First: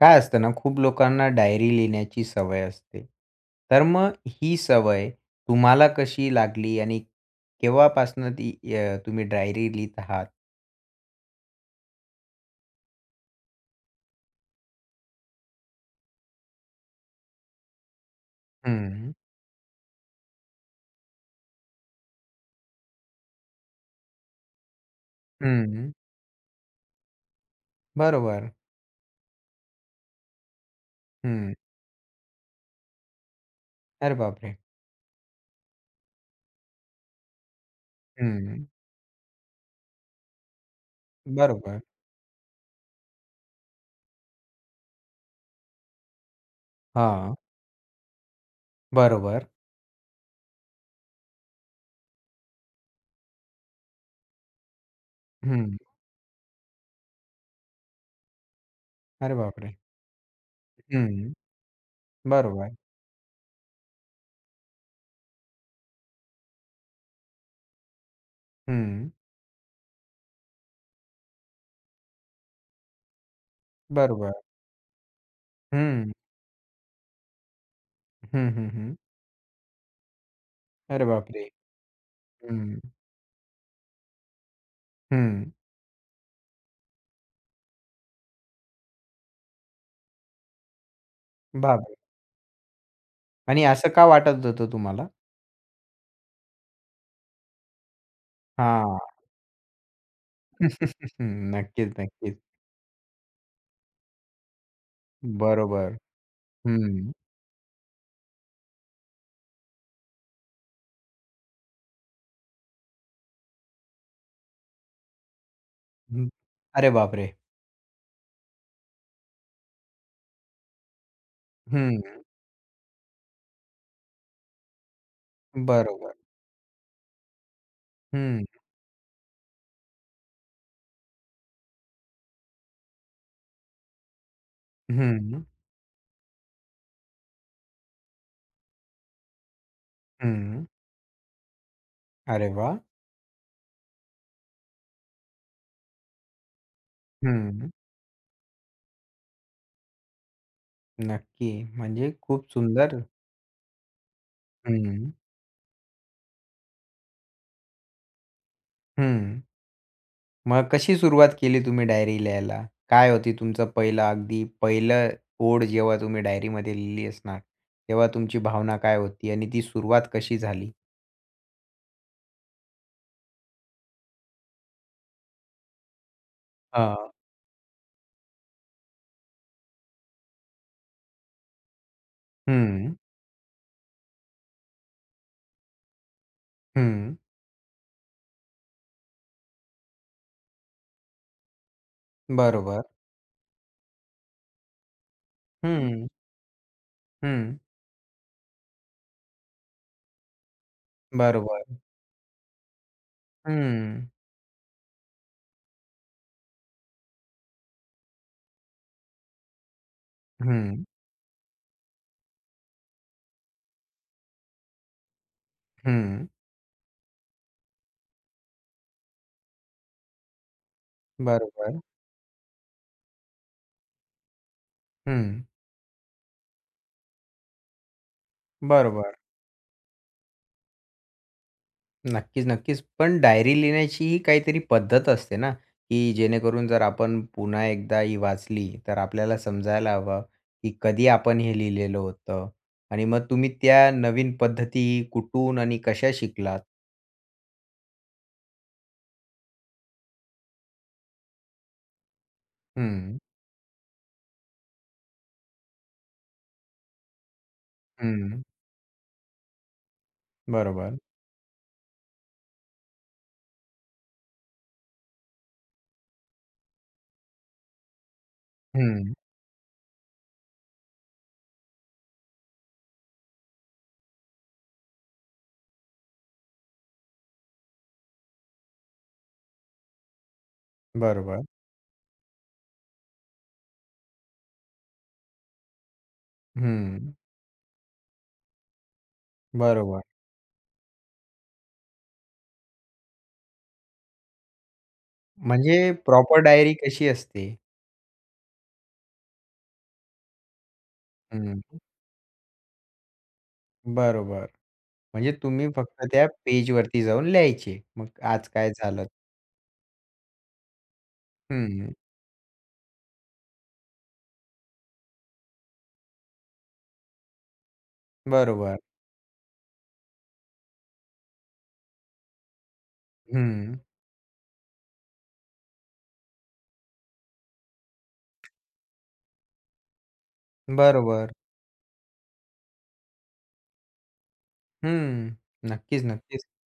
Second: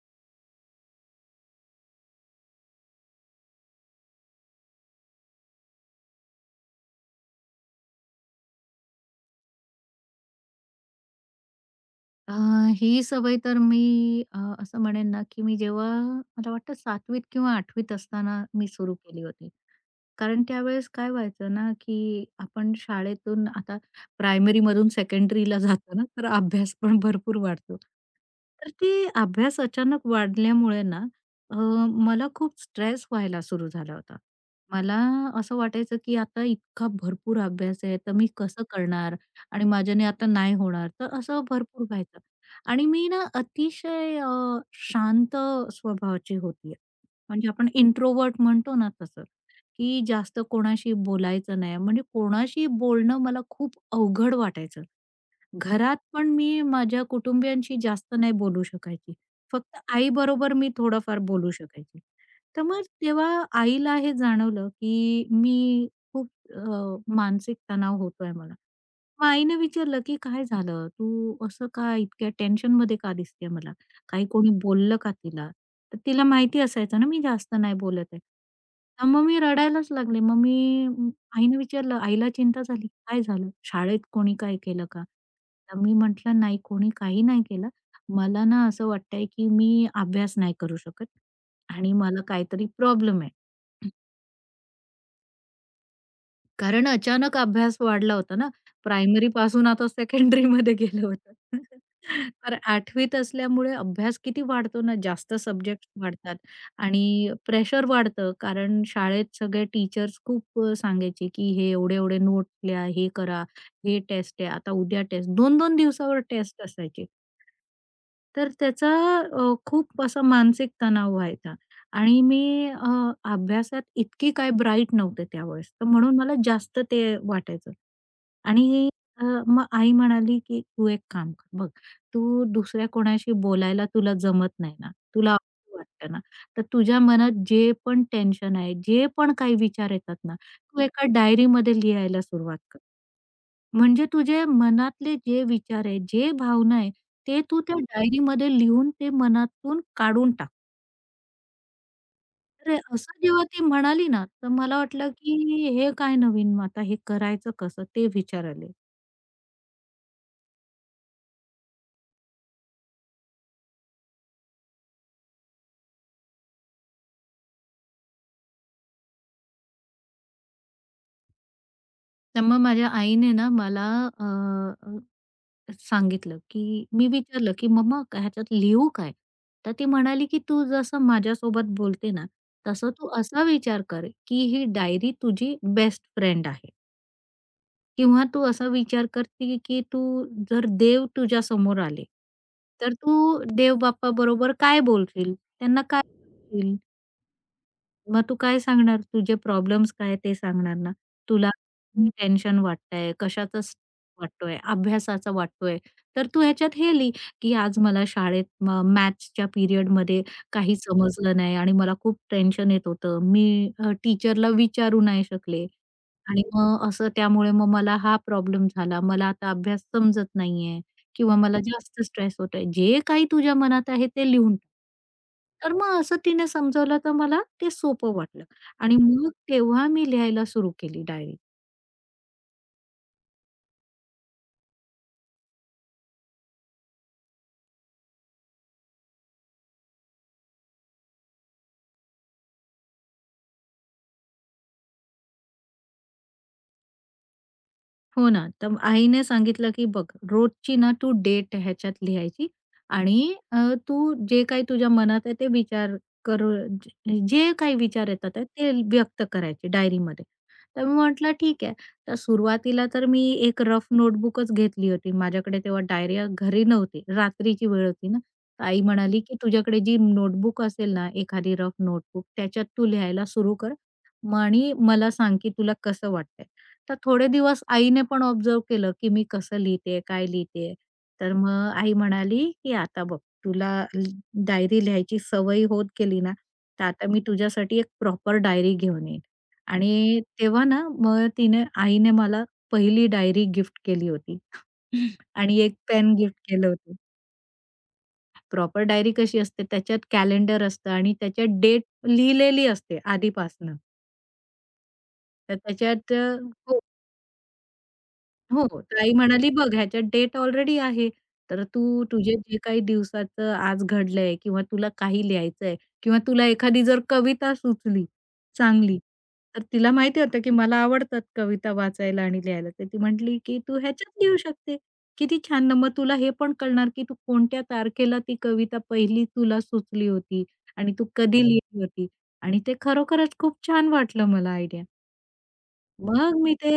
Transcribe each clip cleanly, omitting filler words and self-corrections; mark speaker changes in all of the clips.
Speaker 1: काय असतं ना, खूप लोकांना डायरी लिहिण्याची सवय असते. तर मग ही सवय तुम्हाला कशी लागली आणि केव्हापासनं ती तुम्ही डायरी लिहीत आहात?
Speaker 2: अ, ही सवय तर मी असं म्हणेन ना, की मी जेव्हा मला वाटतं 7वीत किंवा 8वीत असताना मी सुरू
Speaker 1: हं,
Speaker 2: केली होती. कारण त्यावेळेस काय व्हायचं ना, की आपण शाळेतून आता प्रायमरीमधून सेकंडरीला
Speaker 1: हं.
Speaker 2: जातो ना, तर अभ्यास पण भरपूर वाढतो.
Speaker 1: बरोबर.
Speaker 2: तर ते अभ्यास अचानक वाढल्यामुळे ना,
Speaker 1: हं.
Speaker 2: अ, मला खूप स्ट्रेस व्हायला सुरू झाला
Speaker 1: अरे
Speaker 2: होता.
Speaker 1: बापरे!
Speaker 2: मला असं वाटायचं, की आता इतका भरपूर अभ्यास आहे, तर मी कसं
Speaker 1: हं.
Speaker 2: करणार? आणि माझ्याने आता नाही होणार. तर असं
Speaker 1: बरोबर.
Speaker 2: भरपूर व्हायचं. आणि मी ना अतिशय शांत स्वभावाची होती.
Speaker 1: हां.
Speaker 2: म्हणजे आपण इंट्रोव्हर्ट म्हणतो ना तसं.
Speaker 1: बरोबर.
Speaker 2: की जास्त कोणाशी बोलायचं नाही. म्हणजे कोणाशी बोलणं मला खूप अवघड वाटायचं.
Speaker 1: हं.
Speaker 2: घरात पण मी माझ्या कुटुंबियांशी जास्त नाही बोलू शकायची.
Speaker 1: अरे बापरे!
Speaker 2: फक्त आई बरोबर मी थोडंफार
Speaker 1: हं.
Speaker 2: बोलू शकायची. तर
Speaker 1: बरोबर.
Speaker 2: मग तेव्हा आईला हे जाणवलं, की मी खूप मानसिक तणाव होतोय मला.
Speaker 1: हं.
Speaker 2: मग आईने विचारलं, की "काय झालं? तू असं का इतक्या टेन्शनमध्ये का दिसते मला? काही
Speaker 1: बरोबर.
Speaker 2: कोणी बोललं का तिला?" तर
Speaker 1: हं.
Speaker 2: तिला माहिती असायचं ना मी जास्त नाही बोलत आहे.
Speaker 1: हं, हं, हं.
Speaker 2: तर मग मी रडायलाच लागले.
Speaker 1: अरे बापरे!
Speaker 2: आईने विचारलं, आईला चिंता
Speaker 1: हं.
Speaker 2: झाली, "काय झालं? शाळेत कोणी काय केलं का?"
Speaker 1: हं.
Speaker 2: तर मी म्हटलं, "नाही, कोणी काही नाही केलं. मला ना असं वाटतंय, की मी अभ्यास नाही करू शकत आणि
Speaker 1: बापरे!
Speaker 2: मला काहीतरी प्रॉब्लेम आहे."
Speaker 1: आणि असं का वाटत होतं तुम्हाला?
Speaker 2: कारण अचानक अभ्यास वाढला होता ना.
Speaker 1: हां.
Speaker 2: प्रायमरीपासून आता सेकंडरीमध्ये गेलं होतं.
Speaker 1: नक्कीच, नक्कीच.
Speaker 2: तर 8वीत असल्यामुळे अभ्यास किती वाढतो ना, जास्त सब्जेक्ट
Speaker 1: बरोबर.
Speaker 2: वाढतात
Speaker 1: हं,
Speaker 2: आणि प्रेशर वाढतं. कारण शाळेत सगळे टीचर्स खूप सांगायचे, की हे एवढे-एवढे नोट लिहा, हे करा, हे टेस्ट आहे, आता उद्या टेस्ट. 2-2 दिवसावर
Speaker 1: हं.
Speaker 2: टेस्ट
Speaker 1: अरे
Speaker 2: असायचे.
Speaker 1: बापरे!
Speaker 2: तर त्याचा खूप असा मानसिक तणाव व्हायचा
Speaker 1: हं,
Speaker 2: आणि मी अभ्यासात इतकी काय ब्राईट नव्हते त्यावेळेस, तर
Speaker 1: बरोबर.
Speaker 2: म्हणून मला जास्त ते वाटायचं.
Speaker 1: हं,
Speaker 2: आणि मग आई म्हणाली, की "तू एक काम कर बघ, तू दुसऱ्या कोणाशी बोलायला तुला जमत नाही ना, तुला
Speaker 1: हं,
Speaker 2: अवघड वाटतं ना, तर तुझ्या मनात जे पण टेन्शन आहे, जे पण काही विचार येतात ना,
Speaker 1: हं.
Speaker 2: तू एका डायरीमध्ये लिहायला
Speaker 1: अरे
Speaker 2: सुरुवात
Speaker 1: वाह!
Speaker 2: कर." म्हणजे तुझे मनातले जे विचार आहे, जे भावना आहे, ते तू
Speaker 1: हं,
Speaker 2: त्या डायरीमध्ये लिहून ते मनातून काढून टाक.
Speaker 1: नक्की. म्हणजे खूप
Speaker 2: तर
Speaker 1: सुंदर.
Speaker 2: असं जेव्हा ती म्हणाली ना, तर मला वाटलं
Speaker 1: हं,
Speaker 2: की हे काय नवीन मग आता हे करायचं कसं ते विचारायले.
Speaker 1: हं. मग कशी सुरुवात केली तुम्ही डायरी लिहायला? काय होती तुमचं पहिलं अगदी पहिलं ओळ जेव्हा तुम्ही डायरीमध्ये लिहिली असणार, तेव्हा तुमची भावना काय होती आणि ती सुरुवात कशी झाली?
Speaker 2: तर मग माझ्या आईने ना मला अ, अ, सांगितलं की मी
Speaker 1: हां.
Speaker 2: विचारलं की "मम्मा ह्याच्यात लिहू काय?" तर ती म्हणाली की "तू जसं माझ्यासोबत बोलते ना, तसं
Speaker 1: हं,
Speaker 2: तू असा विचार कर की ही डायरी तुझी बेस्ट फ्रेंड आहे."
Speaker 1: हं.
Speaker 2: किंवा तू असा विचार करते की तू जर देव तुझ्या समोर आले,
Speaker 1: बरोबर.
Speaker 2: तर तू देव बाप्पा बरोबर काय बोलशील? त्यांना काय
Speaker 1: हं,
Speaker 2: सांगशील?
Speaker 1: हं.
Speaker 2: मग तू काय सांगणार? तुझे प्रॉब्लेम्स काय ते सांगणार ना? तुला
Speaker 1: बरोबर.
Speaker 2: टेन्शन वाटतंय, कशाचा स्ट्रेस
Speaker 1: हं,
Speaker 2: वाटतोय, अभ्यासाचा वाटतोय, तर तू ह्याच्यात हे लिही, की आज मला शाळेत मॅथ्सच्या पिरियडमध्ये काही
Speaker 1: हं,
Speaker 2: समजलं नाही आणि मला खूप टेन्शन येत होतं. मी टीचरला विचारू नाही शकले
Speaker 1: हं.
Speaker 2: आणि मग असं त्यामुळे मग मला हा प्रॉब्लेम झाला. मला आता अभ्यास समजत नाहीये. किंवा मला
Speaker 1: बरोबर.
Speaker 2: जास्त स्ट्रेस होतोय. जे काही तुझ्या मनात आहे ते लिहून टाक.
Speaker 1: हं.
Speaker 2: तर मग असं तिने समजावलं तर मला ते सोपं वाटलं आणि
Speaker 1: बरोबर.
Speaker 2: मग तेव्हा मी लिहायला सुरू केली डायरी.
Speaker 1: नक्कीच, नक्कीच. पण डायरी लिहिण्याची ही काहीतरी पद्धत असते ना, की जेणेकरून जर आपण पुन्हा एकदा ही वाचली, तर आपल्याला समजायला हवं, की कधी आपण हे लिहिलेलं होतं आणि मग तुम्ही त्या नवीन पद्धती कुठून आणि कशा शिकलात?
Speaker 2: हो ना. तर आईने सांगितलं, की "बघ रोजची ना तू डेट ह्याच्यात लिहायची
Speaker 1: हं,
Speaker 2: आणि तू जे काही तुझ्या मनात आहे ते विचार कर जे जे काही विचार येतात
Speaker 1: हं.
Speaker 2: आहे ते व्यक्त करायचे डायरीमध्ये." तर मी
Speaker 1: बरोबर.
Speaker 2: म्हटलं ठीक आहे. तर सुरुवातीला तर मी एक रफ नोटबुकच घेतली होती. माझ्याकडे तेव्हा डायरी घरी नव्हती. रात्रीची वेळ होती ना. तर आई
Speaker 1: हं.
Speaker 2: म्हणाली, की "तुझ्याकडे जी नोटबुक असेल ना एखादी रफ नोटबुक त्याच्यात तू लिहायला सुरू कर आणि मला सांग, की तुला कसं वाटतंय." तर थोडे दिवस आईने पण ऑब्झर्व्ह केलं, की मी कसं लिहितेय, काय लिहितेय. तर
Speaker 1: बरोबर.
Speaker 2: मग आई म्हणाली, "की आता बघ तुला ल डायरी लिहायची सवय होत गेली ना, तर आता
Speaker 1: हं.
Speaker 2: मी तुझ्यासाठी एक प्रॉपर डायरी घेऊन येईन."
Speaker 1: बरोबर.
Speaker 2: आणि तेव्हा ना मग आईने मला पहिली डायरी गिफ्ट केली होती आणि एक
Speaker 1: म्हणजे
Speaker 2: पेन गिफ्ट
Speaker 1: प्रॉपर
Speaker 2: केलं
Speaker 1: डायरी
Speaker 2: होतं.
Speaker 1: कशी असते?
Speaker 2: प्रॉपर डायरी कशी असते त्याच्यात कॅलेंडर असतं आणि
Speaker 1: हं.
Speaker 2: त्याच्यात डेट लिहिलेली असते आधीपासनं.
Speaker 1: बरोबर. म्हणजे
Speaker 2: तर
Speaker 1: तुम्ही फक्त
Speaker 2: त्याच्यात
Speaker 1: त्या पेजवरती जाऊन लिहायचे. मग आज
Speaker 2: हो,
Speaker 1: काय
Speaker 2: तर
Speaker 1: झालं?
Speaker 2: आई म्हणाली, "बघ ह्याच्यात डेट ऑलरेडी आहे, तर
Speaker 1: हं.
Speaker 2: तू तुझे जे काही दिवसाचं आज घडलंय किंवा तुला काही लिहायचंय किंवा तुला एखादी जर कविता सुचली
Speaker 1: बरोबर.
Speaker 2: चांगली." तर तिला माहिती होतं, की मला आवडतात कविता वाचायला आणि लिहायला. तर ती म्हटली, की
Speaker 1: हं.
Speaker 2: "तू ह्याच्यात लिहू शकते. किती छान ना! मग तुला हे पण कळणार, की तू कोणत्या तारखेला ती कविता पहिली तुला सुचली होती आणि तू
Speaker 1: बरोबर.
Speaker 2: कधी लिहिली होती." आणि ते खरोखरच खूप छान वाटलं मला आयडिया.
Speaker 1: हं. नक्कीच,
Speaker 2: मग
Speaker 1: नक्कीच.
Speaker 2: मी ते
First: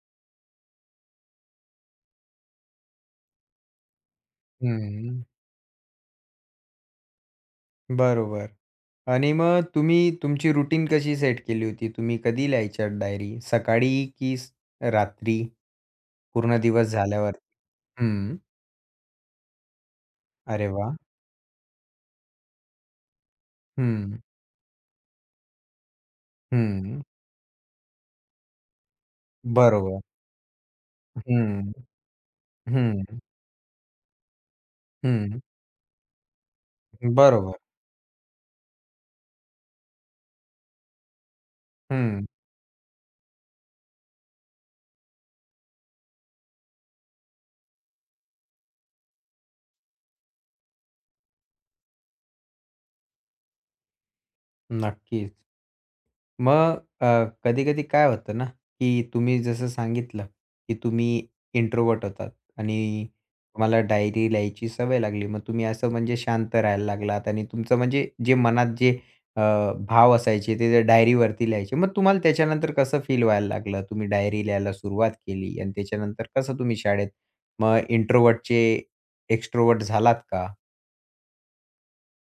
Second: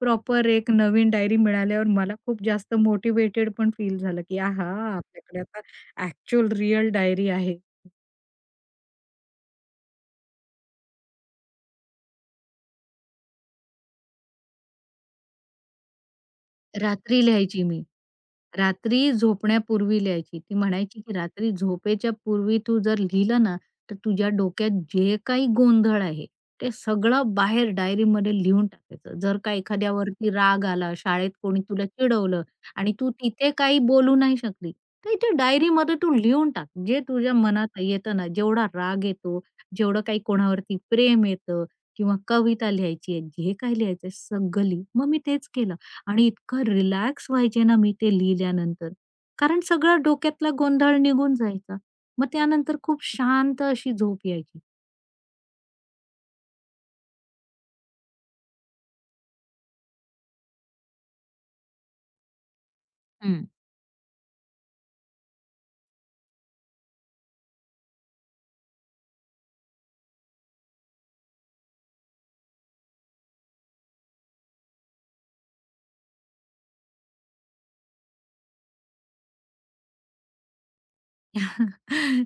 Speaker 2: प्रॉपर एक नवीन डायरी मिळाल्यावर मला खूप जास्त मोटिवेटेड पण फील झालं, की आहा!
Speaker 1: हं.
Speaker 2: आपल्याकडे आता ॲक्चुअल रिअल डायरी आहे.
Speaker 1: बरोबर. आणि मग तुम्ही तुमची रुटीन कशी सेट केली होती? तुम्ही कधी लिहायच्या डायरी? सकाळी की स रात्री? पूर्ण दिवस
Speaker 2: रात्री
Speaker 1: झाल्यावर?
Speaker 2: लिहायची मी.
Speaker 1: हं.
Speaker 2: रात्री झोपण्यापूर्वी लिहायची. ती
Speaker 1: अरे वाह!
Speaker 2: म्हणायची, की "रात्री झोपेच्या पूर्वी तू जर लिहिलं ना, तर
Speaker 1: हं.
Speaker 2: तुझ्या डोक्यात जे काही गोंधळ आहे, ते
Speaker 1: हं.
Speaker 2: सगळं बाहेर डायरीमध्ये लिहून टाकायचं. जर का
Speaker 1: बरोबर.
Speaker 2: एखाद्यावरती राग आला, शाळेत कोणी
Speaker 1: हं.
Speaker 2: तुला चिडवलं
Speaker 1: हं.
Speaker 2: आणि तू तिथे काही बोलू नाही शकली, तर इथे
Speaker 1: हं.
Speaker 2: डायरीमध्ये तू लिहून टाक. जे तुझ्या
Speaker 1: बरोबर.
Speaker 2: मनात येतं ना, जेवढा राग येतो, जेवढं काही कोणावरती प्रेम येतं किंवा
Speaker 1: हं.
Speaker 2: कविता लिहायची आहे, जे काही लिहायचंय सगळं लिह." मग मी तेच केलं. आणि इतकं रिलॅक्स व्हायचे ना मी ते लिहिल्यानंतर. कारण सगळा डोक्यातला गोंधळ निघून जायचा. मग त्यानंतर खूप शांत अशी झोप यायची.
Speaker 1: नक्कीच. मग कधी-कधी काय होतं ना, की तुम्ही जसं सांगितलं, की तुम्ही इंट्रोव्हर्ट होतात आणि
Speaker 2: हं.
Speaker 1: तुम्हाला डायरी लिहायची सवय लागली. मग तुम्ही असं म्हणजे शांत राहायला लागलात आणि तुमचं म्हणजे जे मनात जे अ, भाव असायचे ते डायरीवरती लिहायचे. मग तुम्हाला त्याच्यानंतर कसं फील व्हायला लागलं? तुम्ही डायरी लिहायला सुरुवात केली आणि त्याच्यानंतर कसं तुम्ही शाळेत मग इंट्रोव्हर्टचे एक्स्ट्रोव्हर्ट झालात का?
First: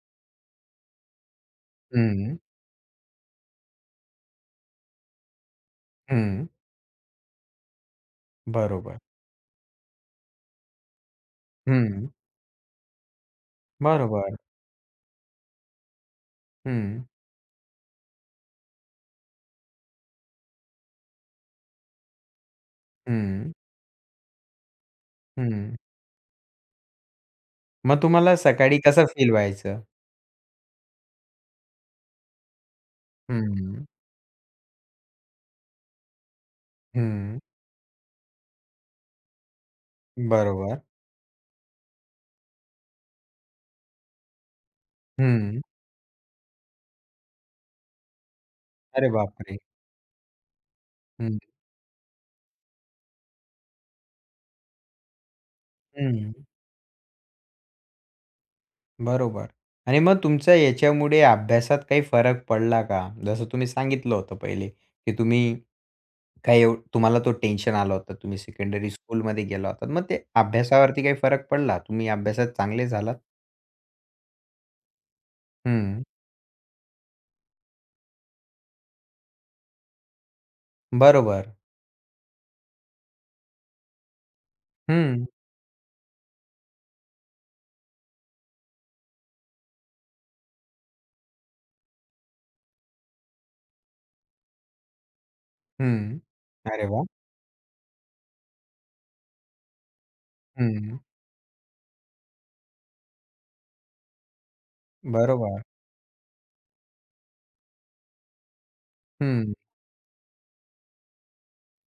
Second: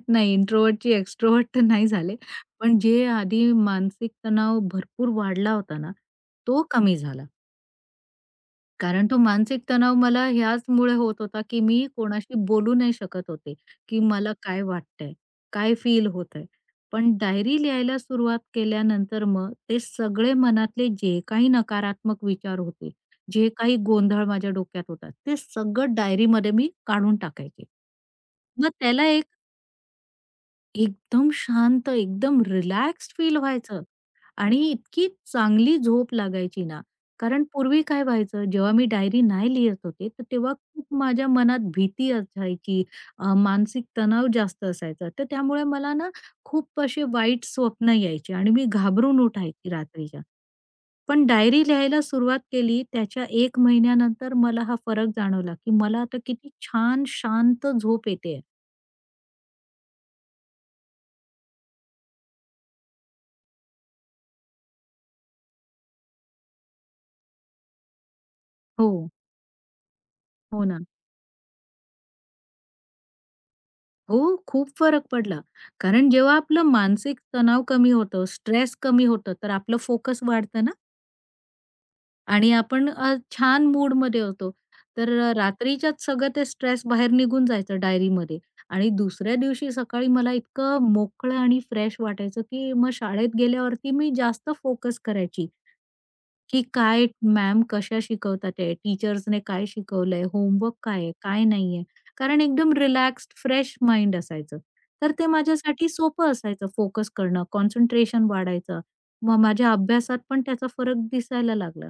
Speaker 2: नाही इंट्रोव्हर्टची एक्स्ट्रोव्हर्ट तर नाही झाले.
Speaker 1: हं,
Speaker 2: पण जे आधी मानसिक तणाव भरपूर वाढला होता ना,
Speaker 1: हं.
Speaker 2: तो कमी झाला.
Speaker 1: बरोबर.
Speaker 2: कारण तो मानसिक तणाव मला ह्याचमुळे होत होता, की मी
Speaker 1: हं.
Speaker 2: कोणाशी बोलू नाही शकत होते, की मला
Speaker 1: बरोबर.
Speaker 2: काय वाटतंय, काय फील होतंय.
Speaker 1: हं,
Speaker 2: पण डायरी लिहायला सुरुवात केल्यानंतर मग ते सगळे मनातले जे काही नकारात्मक विचार होते, जे
Speaker 1: हं,
Speaker 2: काही गोंधळ माझ्या डोक्यात होता, ते
Speaker 1: हं.
Speaker 2: सगळं डायरीमध्ये मी काढून टाकायचे.
Speaker 1: मग तुम्हाला
Speaker 2: मग
Speaker 1: सकाळी
Speaker 2: त्याला
Speaker 1: कसं
Speaker 2: एक
Speaker 1: फील व्हायचं?
Speaker 2: एकदम शांत, एकदम रिलॅक्स्ड फील व्हायचं
Speaker 1: हं,
Speaker 2: आणि इतकी चांगली झोप लागायची ना,
Speaker 1: हं.
Speaker 2: कारण पूर्वी काय व्हायचं, जेव्हा मी डायरी नाही लिहित होते, तर तेव्हा
Speaker 1: बरोबर.
Speaker 2: खूप माझ्या मनात भीती असायची, मानसिक तणाव जास्त असायचा. तर
Speaker 1: हं.
Speaker 2: त्यामुळे मला ना खूप असे वाईट स्वप्न यायचे आणि मी
Speaker 1: अरे
Speaker 2: घाबरून
Speaker 1: बापरे!
Speaker 2: उठायची रात्रीच्या. पण
Speaker 1: हं,
Speaker 2: डायरी लिहायला सुरुवात केली, त्याच्या 1 महिन्यानंतर मला हा फरक जाणवला, की मला आता
Speaker 1: हं.
Speaker 2: किती छान शांत झोप येते.
Speaker 1: बरोबर. आणि मग तुमचा याच्यामुळे अभ्यासात काही फरक पडला का? जसं तुम्ही सांगितलं होतं पहिले, की तुम्ही काही एव तुम्हाला तो टेन्शन आलं होतं. तुम्ही सेकंडरी
Speaker 2: हो,
Speaker 1: स्कूलमध्ये गेला होतात. मग ते
Speaker 2: हो ना.
Speaker 1: अभ्यासावरती काही फरक पडला? तुम्ही अभ्यासात चांगले झालात?
Speaker 2: हो, खूप फरक पडला.
Speaker 1: हं.
Speaker 2: कारण जेव्हा आपलं मानसिक तणाव कमी होतं, स्ट्रेस कमी होतं, तर आपलं फोकस वाढतं ना
Speaker 1: बरोबर.
Speaker 2: आणि आपण छान मूडमध्ये होतो. तर
Speaker 1: हं,
Speaker 2: रात्रीच्याच सगळं ते स्ट्रेस बाहेर निघून जायचं डायरीमध्ये आणि दुसऱ्या दिवशी सकाळी मला इतकं मोकळं आणि फ्रेश वाटायचं, की मग शाळेत गेल्यावरती मी जास्त फोकस करायची
Speaker 1: हं.
Speaker 2: की
Speaker 1: अरे वाह!
Speaker 2: काय मॅम कशा शिकवतात आहे, टीचर्सने काय शिकवलंय, होमवर्क
Speaker 1: हं.
Speaker 2: काय आहे, काय नाहीये. कारण एकदम रिलॅक्स्ड फ्रेश माइंड असायचं. तर ते
Speaker 1: बरोबर.
Speaker 2: माझ्यासाठी सोपं असायचं फोकस करणं, कॉन्सन्ट्रेशन वाढायचं. मग
Speaker 1: हं.
Speaker 2: माझ्या अभ्यासात पण त्याचा फरक दिसायला लागला.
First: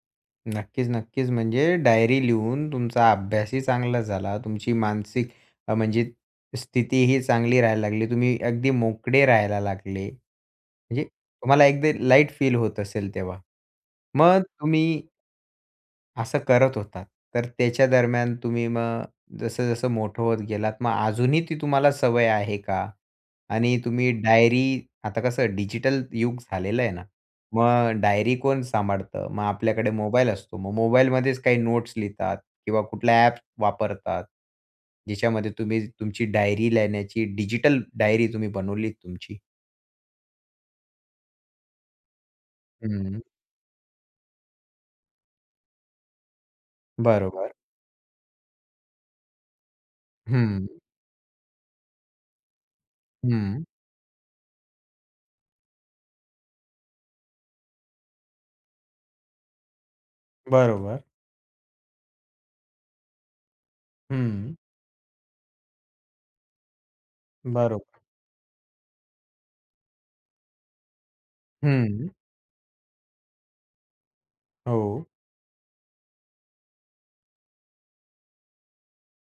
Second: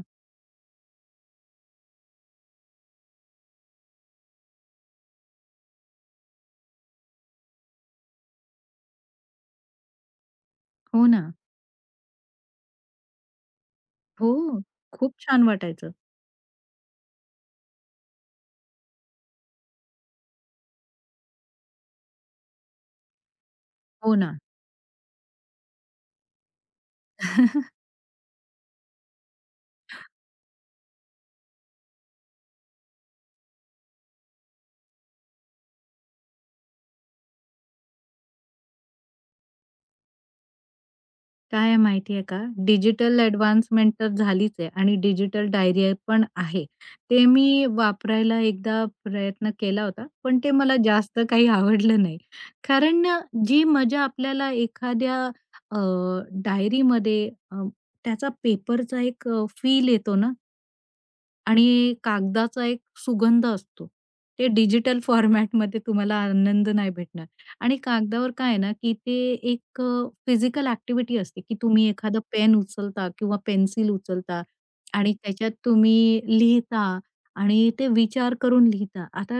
Speaker 1: नक्कीच, नक्कीच. म्हणजे डायरी लिहून तुमचा अभ्यासही चांगला झाला. तुमची मानसिक म्हणजे स्थितीही चांगली राहायला लागली. तुम्ही अगदी मोकळे राहायला लागले. म्हणजे
Speaker 2: हो ना.
Speaker 1: तुम्हाला एकदा लाईट फील होत असेल तेव्हा.
Speaker 2: हो.
Speaker 1: मग तुम्ही
Speaker 2: खूप छान वाटायचं.
Speaker 1: असं करत होतात. तर त्याच्या दरम्यान तुम्ही मग जसं-जसं मोठं होत गेलात, मग अजूनही ती तुम्हाला सवय आहे का? आणि तुम्ही
Speaker 2: हो ना.
Speaker 1: डायरी आता कसं डिजिटल युग झालेलं आहे ना, मग डायरी कोण सांभाळतं? मग आपल्याकडे मोबाईल असतो. मग मोबाईलमध्येच काही नोट्स लिहितात किंवा कुठला ॲप वापरतात, ज्याच्यामध्ये तुम्ही तुमची डायरी लिहिण्याची डिजिटल डायरी तुम्ही बनवली तुमची.
Speaker 2: काय आहे माहिती आहे का, डिजिटल
Speaker 1: हं.
Speaker 2: एडव्हान्समेंट तर झालीच आहे आणि डिजिटल डायरी पण आहे. ते
Speaker 1: बरोबर.
Speaker 2: मी वापरायला एकदा प्रयत्न केला होता, पण ते
Speaker 1: हं.
Speaker 2: मला जास्त काही आवडलं नाही. कारण
Speaker 1: हं.
Speaker 2: जी मजा आपल्याला एखाद्या अ, डायरीमध्ये त्याचा पेपरचा एक फील येतो ना,
Speaker 1: बरोबर.
Speaker 2: आणि कागदाचा एक सुगंध असतो. ते
Speaker 1: हं.
Speaker 2: डिजिटल फॉर्मॅटमध्ये तुम्हाला आनंद नाही भेटणार आणि
Speaker 1: बरोबर.
Speaker 2: कागदावर काय आहे ना, की ते एक फिजिकल ॲक्टिव्हिटी असते, की तुम्ही
Speaker 1: हं.
Speaker 2: एखादं पेन उचलता किंवा पेन्सिल उचलता
Speaker 1: हो.
Speaker 2: आणि त्याच्यात तुम्ही लिहिता आणि ते विचार करून लिहिता. आता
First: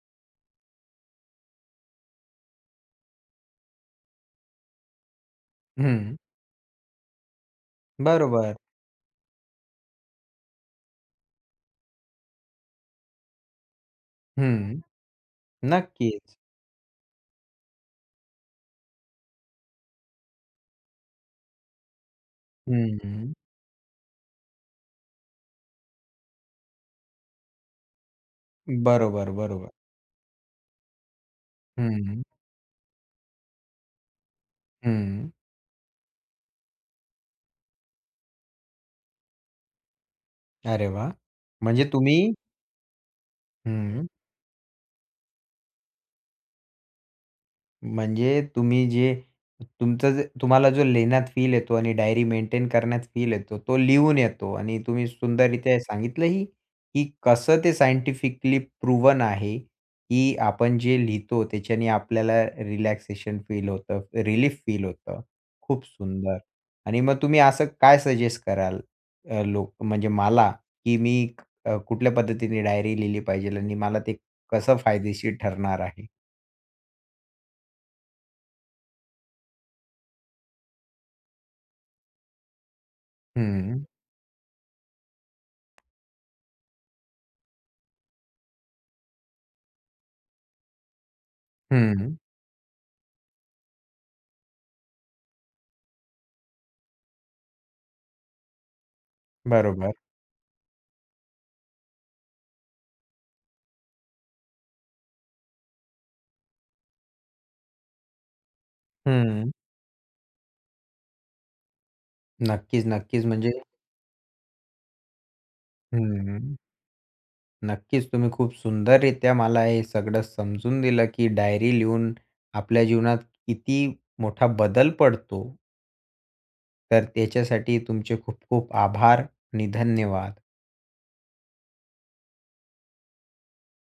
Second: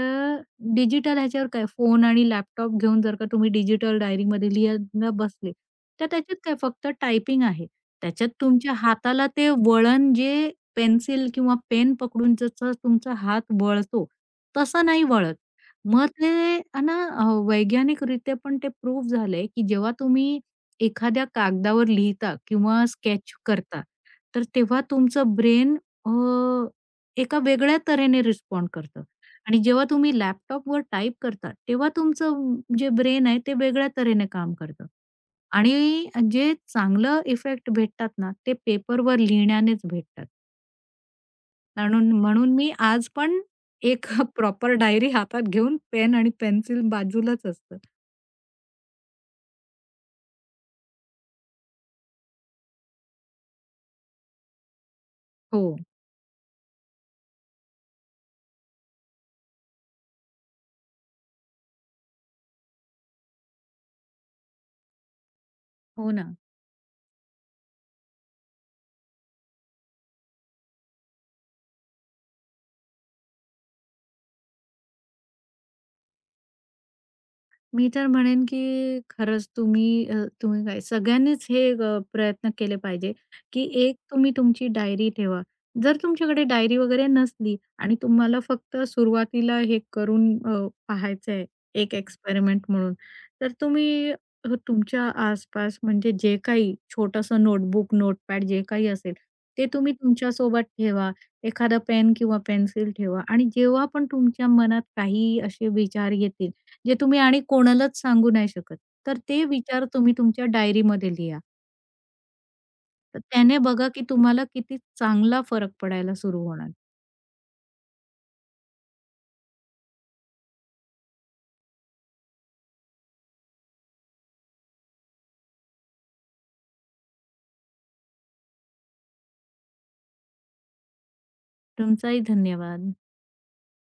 Speaker 2: डिजिटल ह्याच्यावर काय फोन आणि लॅपटॉप घेऊन जर का तुम्ही डिजिटल डायरीमध्ये लिहायला बसले, तर
Speaker 1: हं.
Speaker 2: त्याच्यात काय फक्त टायपिंग आहे. त्याच्यात
Speaker 1: बरोबर.
Speaker 2: तुमच्या हाताला ते वळण जे पेन्सिल किंवा पेन पकडून जसा तुमचा हात वळतो,
Speaker 1: हं.
Speaker 2: तसा नाही वळत. मग ते
Speaker 1: नक्कीच.
Speaker 2: आहे ना वैज्ञानिकरित्या पण ते प्रूव्ह झालंय, की जेव्हा तुम्ही एखाद्या कागदावर लिहिता किंवा
Speaker 1: हं.
Speaker 2: स्केच करता, तर तेव्हा तुमचं ब्रेन अ, एका वेगळ्या तऱ्हेने रिस्पॉन्ड करतं
Speaker 1: बरोबर,
Speaker 2: आणि
Speaker 1: बरोबर.
Speaker 2: जेव्हा तुम्ही लॅपटॉपवर टाइप करता, तेव्हा
Speaker 1: हं,
Speaker 2: तुमचं जे ब्रेन आहे ते वेगळ्या तऱ्हेने काम करतं.
Speaker 1: हं.
Speaker 2: आणि जे चांगलं इफेक्ट भेटतात ना, ते पेपरवर लिहिण्यानेच भेटतात.
Speaker 1: अरे वाह! म्हणजे
Speaker 2: म्हणून
Speaker 1: तुम्ही
Speaker 2: म्हणून मी आज पण
Speaker 1: हं.
Speaker 2: एक प्रॉपर डायरी हातात घेऊन पेन आणि पेन्सिल बाजूलाच असतं.
Speaker 1: म्हणजे तुम्ही जे तुमचं जे तुम्हाला जो लेण्यात फील येतो आणि डायरी मेंटेन करण्यात फील येतो, तो लिहून येतो आणि तुम्ही
Speaker 2: हो.
Speaker 1: सुंदररीत्या सांगितलंही, की कसं ते सायंटिफिकली प्रूव्हन आहे, की आपण जे लिहितो त्याच्याने आपल्याला रिलॅक्सेशन फील होतं, रिलीफ फील होतं. खूप
Speaker 2: हो ना.
Speaker 1: सुंदर. आणि मग तुम्ही असं काय सजेस्ट कराल लोक म्हणजे मला, की मी कुठल्या पद्धतीने डायरी लिहिली पाहिजे आणि मला ते कसं फायदेशीर ठरणार आहे?
Speaker 2: मी तर म्हणेन की खरंच तुम्ही तुम्ही काय सगळ्यांनीच हे प्रयत्न केले पाहिजे, की
Speaker 1: हं,
Speaker 2: एक तुम्ही तुमची डायरी ठेवा. जर तुमच्याकडे डायरी वगैरे नसली आणि तुम्हाला फक्त सुरुवातीला हे करून पाहायचं आहे, एक
Speaker 1: हं.
Speaker 2: एक्सपेरिमेंट म्हणून, तर तुम्ही तुमच्या आसपास म्हणजे जे काही छोटंसं नोटबुक, नोटपॅड जे काही असेल, ते
Speaker 1: बरोबर.
Speaker 2: तुम्ही तुमच्यासोबत ठेवा. एखादा पेन किंवा पेन्सिल ठेवा आणि जेव्हा पण तुमच्या मनात काही असे विचार येतील, जे तुम्ही आणि कोणालाच सांगू नाही शकत. तर ते
Speaker 1: हं.
Speaker 2: विचार तुम्ही तुमच्या डायरीमध्ये लिहा.
Speaker 1: नक्कीच,
Speaker 2: तर
Speaker 1: नक्कीच. म्हणजे
Speaker 2: त्याने बघा की तुम्हाला किती चांगला फरक पडायला सुरू
Speaker 1: हं.
Speaker 2: होणार.
Speaker 1: नक्कीच, तुम्ही खूप सुंदररित्या मला हे सगळं समजून दिलं, की डायरी लिहून आपल्या जीवनात किती मोठा बदल पडतो. तर त्याच्यासाठी तुमचे खूप खूप आभार आणि धन्यवाद.
Speaker 2: तुमचाही धन्यवाद.